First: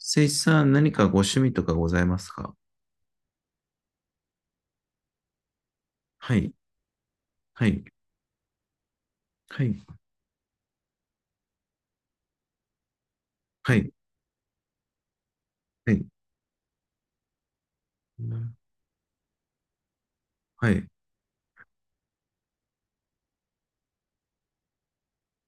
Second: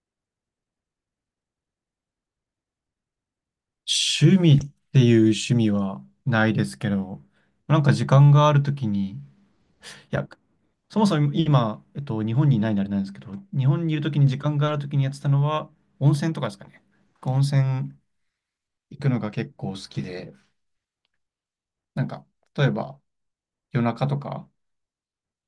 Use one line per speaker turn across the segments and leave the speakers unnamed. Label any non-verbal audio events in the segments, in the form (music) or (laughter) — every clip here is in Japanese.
誠一さん、何かご趣味とかございますか？
趣味っていう趣味は
は
な
い、
いですけど、
は
なん
い、
か時間があるときに、い
はい、
や、そもそも今、日本にいないんであれなんですけど、日
は
本
い、
にいるときに時間があるときにやってたのは、
はい、
温泉とかですかね。温泉
な
行くのが結構好きで、
はい。
なんか、例えば夜中とか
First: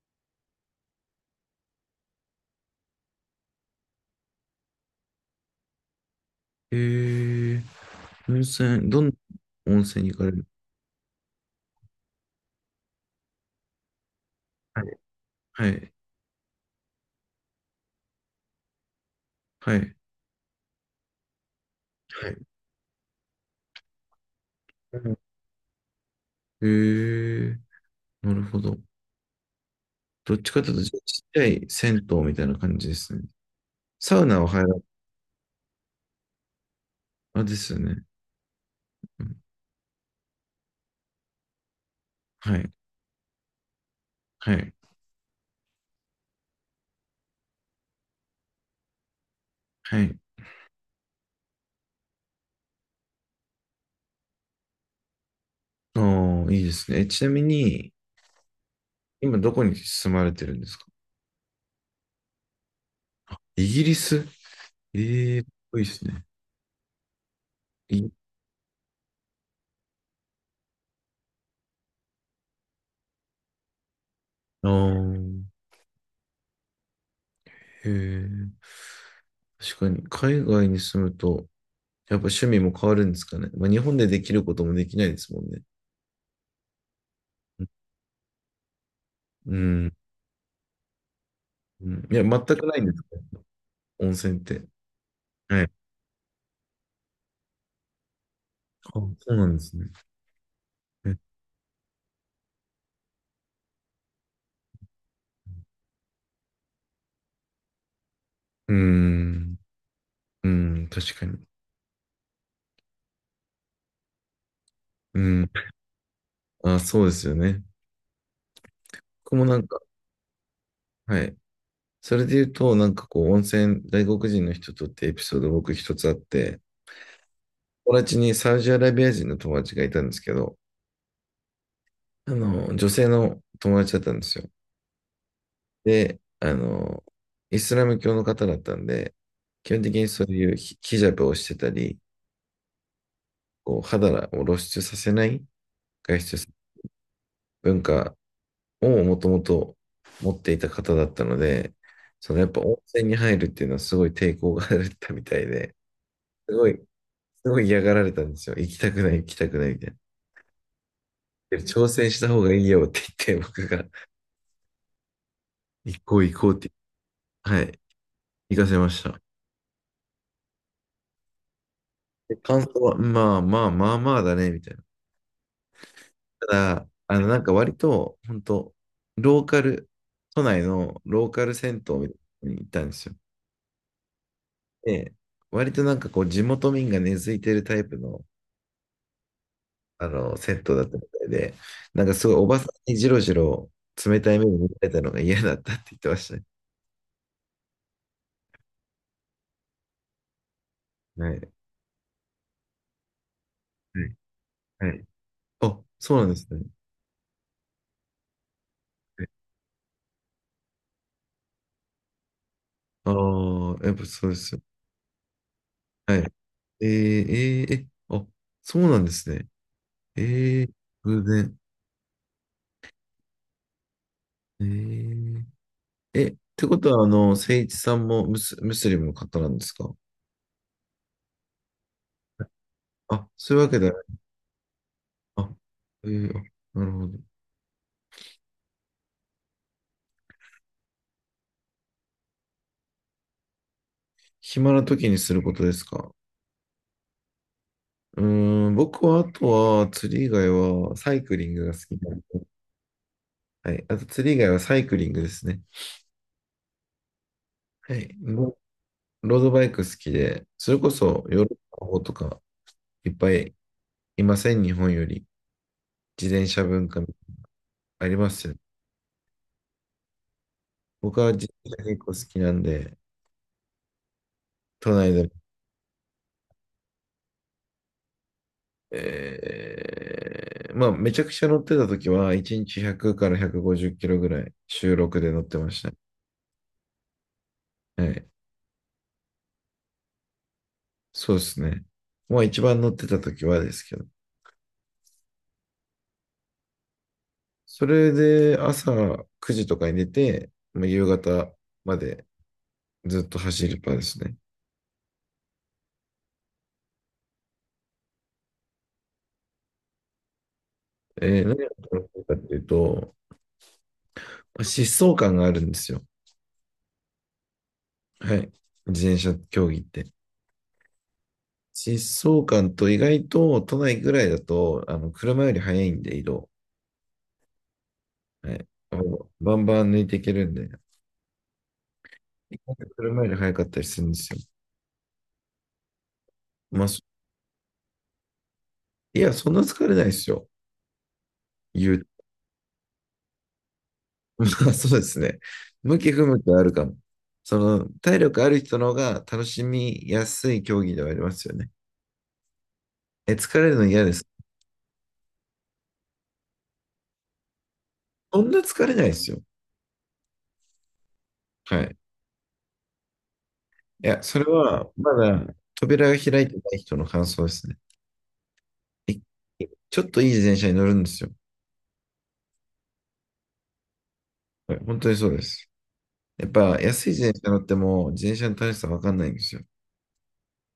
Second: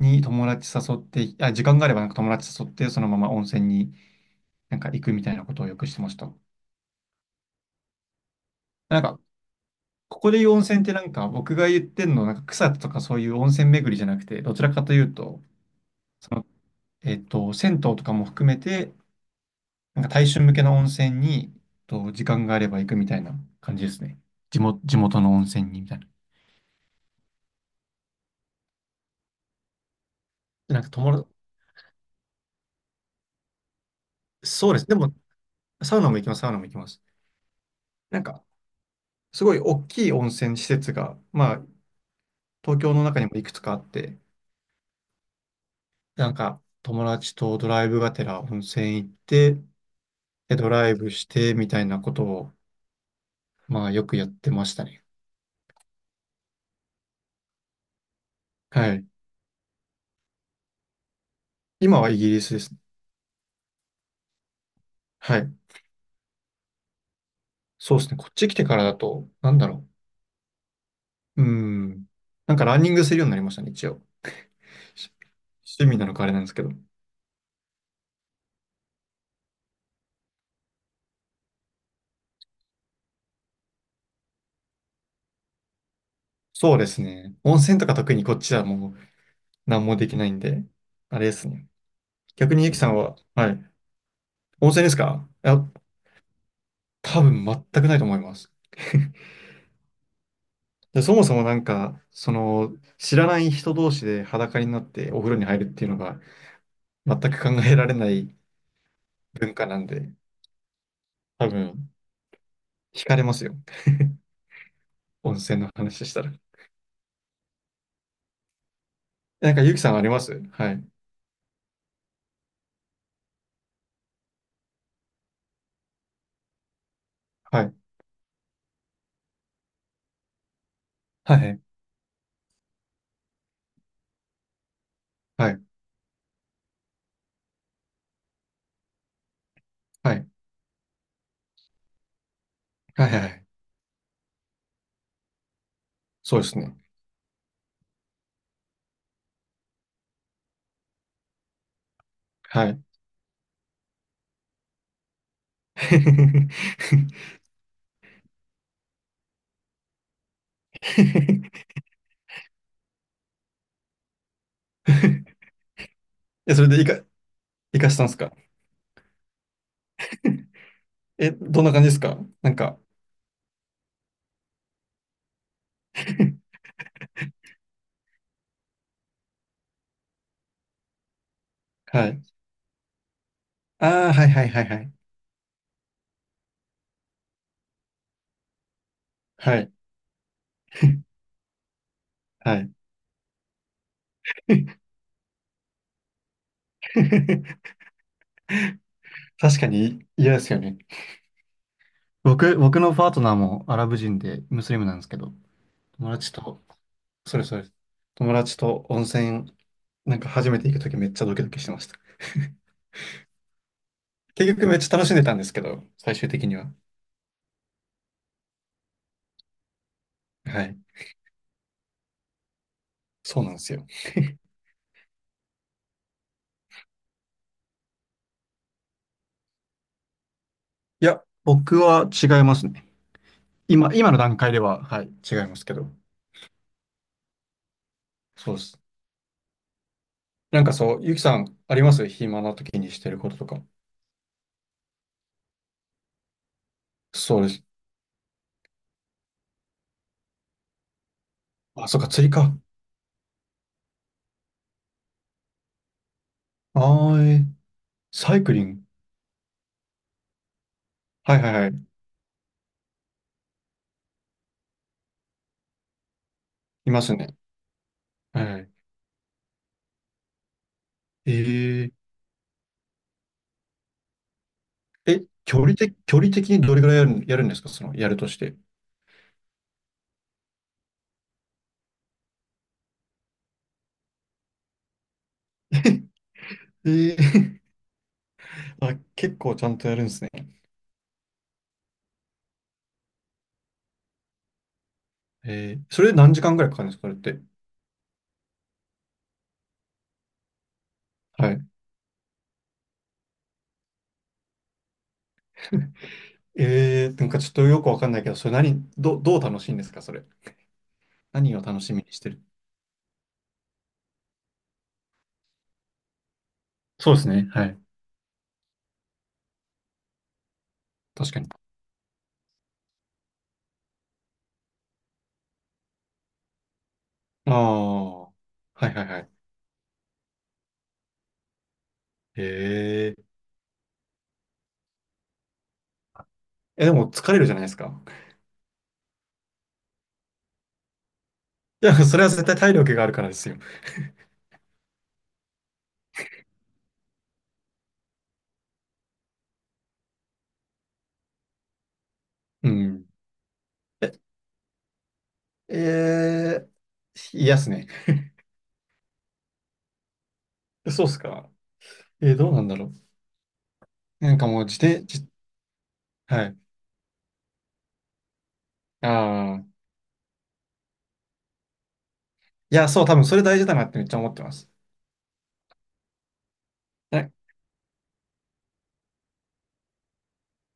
に友達誘って、あ、時間があればなんか友達誘って、そのまま温泉になんか行くみたいなことをよくしてました。
えー、温泉、
な
ど
ん
んな
か、
温泉に行
こ
か
こ
れ
で
る？
言う温泉ってなんか僕が言ってんの、なんか草津とかそういう温泉巡りじゃなくて、どちら
は
かと
い、
いうと、
はい、
その、銭湯とかも含めて、
はい、
なんか大衆向けの温泉に、時
はい。
間があれば行くみたいな感じですね。地元、
う
地
ん、
元の温泉にみたいな。
えー、なるほど。どっちかとい
で
う
なんか
と、
友
ちっ
達、
ちゃい銭湯みたいな感じですね。サウナを入ら、
そうです。でも、サウナも行きます、サウナも行きます。
あ、ですよね。
なんか、
うん、
すごい大きい温泉施設が、まあ、
はい、
東京の中にもいくつかあって、
はい、
なんか、友達とドライブがてら温泉行って、
はい。
で、ドライブしてみたいなことを、まあ、よくやってましたね。
ああ、いいですね。ちなみに、
はい。
今どこに住まれてるんですか？
今はイギリスですね。
イギリス、ええ
は
ー、かっ
い。
こいいですね。
そうですね。こっち来てからだと、なんだろう。うん。なんかランニングするようになりましたね、一応。
あ
し
ー、
趣味なのかあれなんですけど。
へえ。確かに、海外に住むと、やっぱ趣味も変わるんですかね。まあ、日本でできることもできないですもんね。
そうですね。温泉とか特にこっちはもう
う
何
ん。
もできないんで、あれですね。
うん、いや、全
逆に
く
ゆ
な
き
いん
さ
で
ん
す
は、
ね。
はい。
温泉って。
温泉ですかいや、
はい。あ、
多分全くないと思います。
そ
(laughs)
うなんですね。
で、そ
え、
もそもなんか、その、知らない人同士で裸になってお風呂に入るっていうのが全く考えられない
う
文
ん。
化なんで、
うん。確かに。
多分、惹かれますよ。
う
温
ん。
泉の話したら。
あ、そうですよね。僕も
なん
な
か、
ん
ゆ
か、
きさんありますはい。
はい。それで言うと、なんかこう、温泉、外国人の人とってエピソード僕一つあって、
はい。
友達にサウジアラビア人の友達がいたんですけど、
はい。
あの、女性の友達だったんですよ。
はい。
で、あの、イスラム教の方だったんで、基本的に
は
そ
い。
ういうヒジャブをしてたり、
はいはいはい。
こう肌を露出させない外出
そう
す
で
る
すね。
文化をもともと持っていた方だったので、そのやっぱ
は
温
い。
泉に入るっていうのはすごい抵抗があったみたいで、すごい、
(laughs)
すごい嫌がられたんですよ。行きたくない、行きたくないみたいな。で挑戦した方がいいよって言って、僕が行こう行こ
え、
うっ
それ
て、
でいか、
はい、
いかしたんですか？
行かせました。
え、どんな感じですか
で
なん
感
か、
想は、まあまあまあまあだね、みたいな。た
(laughs)
だ、あの、なんか割と、本当ローカル、都内のローカル銭湯
は
みたい
い。
なのに行ったんですよ。
ああ、はいはいはいはい。
で、割となんかこう、地元民が根付いてるタイプの、
はい。
あの、銭湯だったみたいで、なんかすごい
(laughs)
お
は
ばさ
い。
んにじろじろ冷たい目に見られたのが嫌だったって言ってましたね。
(laughs) 確かに嫌ですよね。
はい。
僕のパートナーもアラブ
はい。
人でムスリム
は
なんで
い。
すけど、
あ、
友
そうなん
達
ですね。
と、それそれ。友達と温泉、なんか初めて行くときめっちゃドキドキしてました。
ああー、やっぱそう
(laughs)
です
結
よ。
局めっちゃ楽しんでたんですけど、
は
最
い。
終的には。
え、あ、そうなんですね。え
は
え、
い。
偶然。
そうなんですよ。
えー、え、ってことは、あの、誠一さんもムスリムの方なんですか？
いや、僕は違いますね。
あ、そういうわけで
今、
はな
今の
い。
段階では、はい、違い
あ、
ますけど。
あ、なるほど。
そうです。なんかそう、ゆきさん、あります暇な時にしてることとか。
暇な時にすることですか？
そうです。
うーん、僕は、あとは、釣り以外は、サイクリングが好
あ、
き
そっか、
なの
釣り
で、
か。
はい。あと、釣り以外はサイクリングですね。
あー、えー
はい。
サイク
ロ
リング。
ロードバイク好きで、それこそ、
は
ヨ
い
ーロッ
はいは
パの
い。
方とか、いっぱいいません、日本より。自転車文
い
化
ますね。
ありますよ
は
ね。
い
僕
え
は自転車
ー、
結構好きなんで、都内
え、
で。
距離的にどれぐらいやる、やるんですかその、やるとして。
まあ、めちゃくちゃ乗ってた時は、1日100から150キロぐらい、週録で乗ってました。
(laughs) えー、
はい。
(laughs) あ、結構ちゃんとやるんですね。
そうですね。まあ、一番乗ってた時はですけど。
えー、それで何時間ぐらいかかるんですかそれって。
それで、朝9時とかに出て、まあ、夕方
はい。
までずっと走るパーですね。
(laughs) えー、なんかちょっとよくわかんないけど、それ何、ど、どう楽しいんですかそれ。何
何
を
が
楽しみ
楽
に
し
し
い
て
かっ
る
ていうと、まあ疾走感があるんですよ。
そうですね。はい。
はい。自転車競技って。
確かに。
疾走感と意外と都内ぐらいだと、あの、車より速いんで移動。
ああ、は
はい。
いはいは
も
い。
うバンバン抜いていけるんで。意外と
え
車より
え。
早かったりするんですよ。ま
え、
あ、
で
そ、
も疲れるじゃないですか。
いや、そんな疲れないですよ。
い
言
や、
う。
それは絶対体力があるからですよ。
(laughs) まあ、そうですね。向き不向きはあるかも。その、体力ある人の方が楽しみやすい競技ではありますよね。
うん。
え、疲れるの嫌で
え、
す。
えー、嫌っすね。
そんな疲れないですよ。
そうっすか。
はい。
えー、どうなんだろ
いや、
う。な
そ
ん
れ
かもう自
は、
転、
ま
じ、
だ、扉が開
は
いて
い。
ない人の感想ですね。い
ああ、
ちょっといい自転車に乗るんですよ。
いや、そう、多分それ大事だなってめっちゃ思ってます。
はい、本当にそうです。やっぱ、安い
え、
自転車乗っても、自転車の楽しさわかんないんですよ。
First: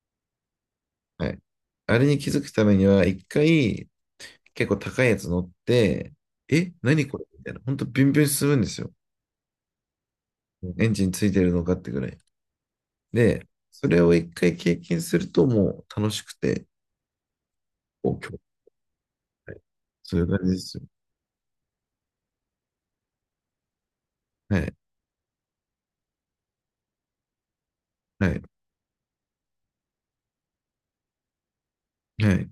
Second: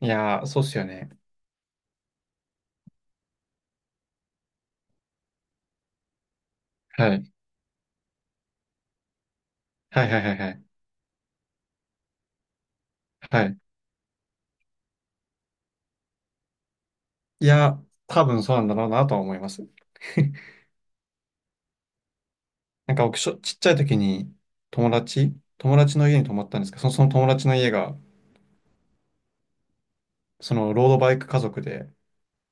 いやー、そうっすよね。
はい。あれに気づくためには、一回結構高いやつ乗って、え、何
は
これ
い。
みたいな。ほんとビュンビュン進むんですよ。
はいはいはいはい。
エンジンついてるのかってぐらい。
は
で、
い。
それを一回経験するともう楽しくて、
いや、
こう、
多
今日、
分そうなんだろうなとは思いま
はい、
す。(laughs)
そういう感じですよ。
なんか僕、しょちっちゃい時に
はい。
友達、友達の家に泊まったんですけど、その、その友達の家が、
はい。
そのロードバイク家族で、
はい。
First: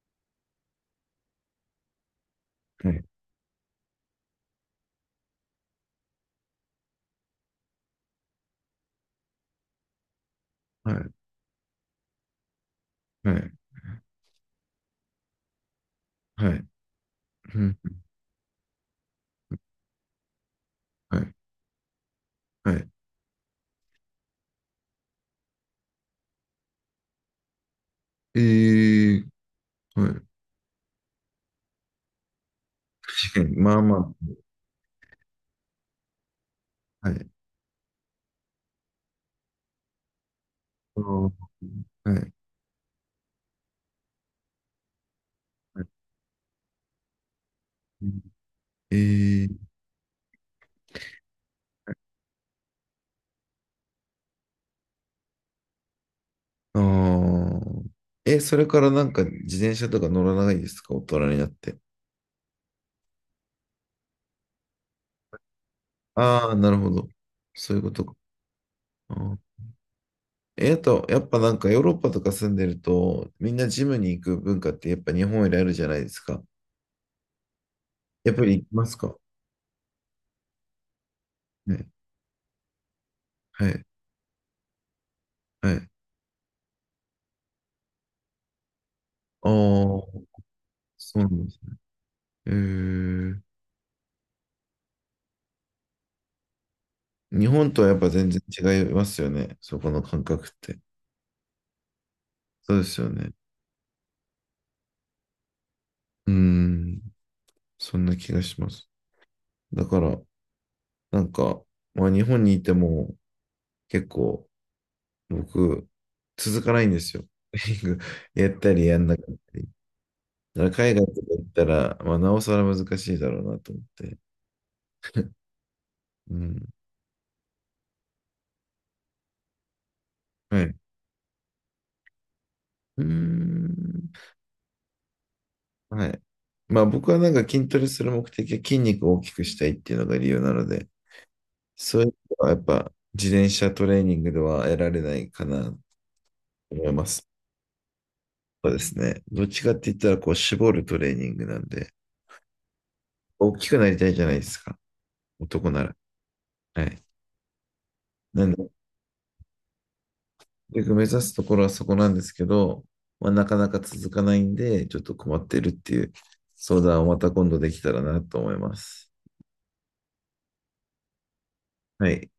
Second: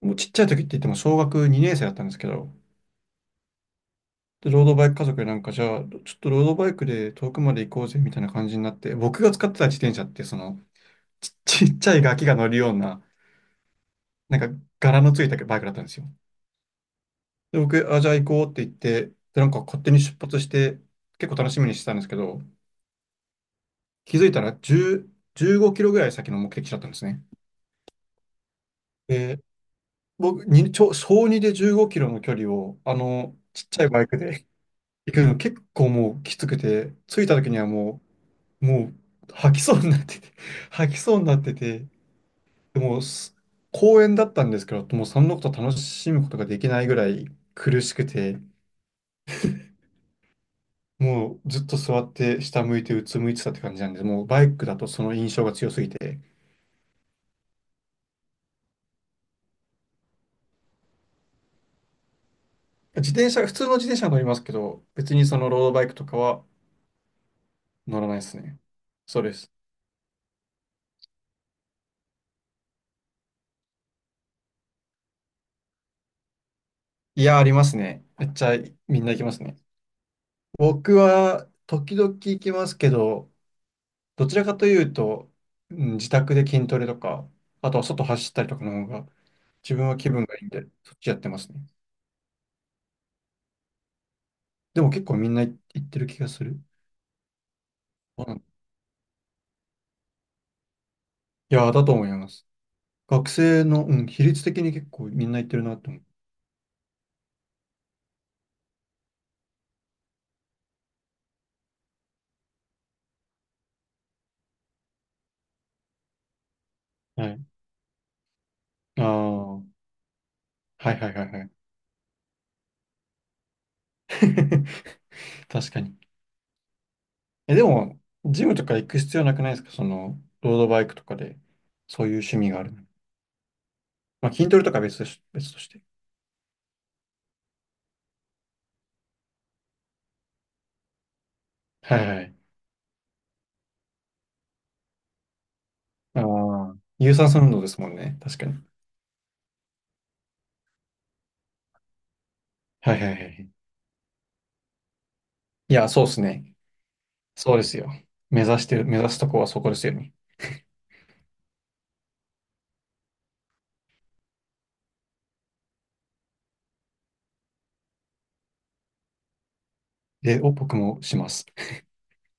もうちっちゃい時って言っても小学2年生だったんですけど、
はい。
で、ロードバイク家族でなんか、じゃあ、ちょっとロードバイクで遠くまで行こうぜみたいな感じになって、僕が使ってた自転車って、その、
はい。
ち、ちっちゃいガキが乗るような、
はい。
なんか柄のついたバイクだったんですよ。
はい。
で、
うん。
僕、あ、じゃあ行こうって言って、で、なんか勝手に出発して、
は
結
い。
構楽しみにしてたんですけど、
はい。
気づいたら10、15キロぐらい先の目的地だったんですね。
えー、
で
はい。
僕、に、ちょ、小2で15キロの距離を、
(laughs)
ちっ
ま
ち
あ
ゃいバイ
ま
クで (laughs) 行くの結構もうきつくて、
あ。は
着
い。
いた時にはもう、もう吐きそうになってて、(laughs) 吐き
あ
そうに
ー、
なってて、
はい。
でもす公園だったんですけど、もうそのこと楽
はい。
しむことができないぐらい苦しくて、
えー
もうずっと座って下向いてうつむいてたって感じなんです、もうバイクだとその印象が強すぎて、
あーえ、それからなんか自転車とか乗らないですか大人になって？
自転車、普通の自転車は乗りますけど、別にそのロードバイクとかは
ああ、なるほど。そういうこ
乗
と
らな
か。
いですね。
あ
そうで
ー、
す。
え、あと、やっぱなんかヨーロッパとか住んでると、みんなジムに行く文化ってやっぱ日本よりあるじゃないですか。
いや、ありますね。め
や
っ
っぱ
ちゃ
り行きます
みんな
か
行きますね。僕は
ね。
時々行きますけど、
はい。
どちらかというと、
は
う
い。
ん自宅で筋トレとか、あとは外走ったりとかの方が、
あ
自分は気
あ、
分がいいんで、そっちや
そ
っ
うな
てま
んで
す
す
ね。
ね。えー、
でも結構みんな行ってる気がする。
日本とはやっぱ
う
全然
ん
違いますよね。そこの感覚って。
いや、だと思います。
そうですよ
学
ね。
生の、うん、比率的に結構みんな行ってるなと思
うーん、そんな気がします。だから、なんか、まあ、日本にいても結構僕、続かないんです
う。
よ。
はい。
(laughs) やったりや
あ
ん
あ、
なかった
は
り。だか
い
ら
は
海
い
外
はい
と
は
か行
い。
ったら、まあ、なおさら難しいだろうなと思って。
(laughs) 確かに。
うん。
え、でも、ジムとか行く必要なくないですかその、ロー
はい。
ド
う
バイクとかで、そういう趣味があるの。
ーん。
まあ、筋トレとかは別として。
はい。まあ僕はなんか筋トレする目的は筋肉を大きくしたいっていうのが理由なので、
は
そうい
い
う
はい。
のはやっぱ自転車トレーニングでは得られないかなと
ああ、
思いま
有
す。
酸素運動ですもんね。確かに。
そうですね。どっちかって言ったらこう絞るトレーニングなんで、
はいはいはいはい。
大きくなりたいじゃないですか。男
い
な
や、
ら。
そうですね。
はい。
そうですよ。目
なん
指し
で、
てる、目指すとこはそこですよね。
結局目指すところはそこなんですけど、まあ、なかなか続かないんで、ちょっと困ってるっていう相談をまた今度できたらなと思います。
で、お、僕もします。
はい。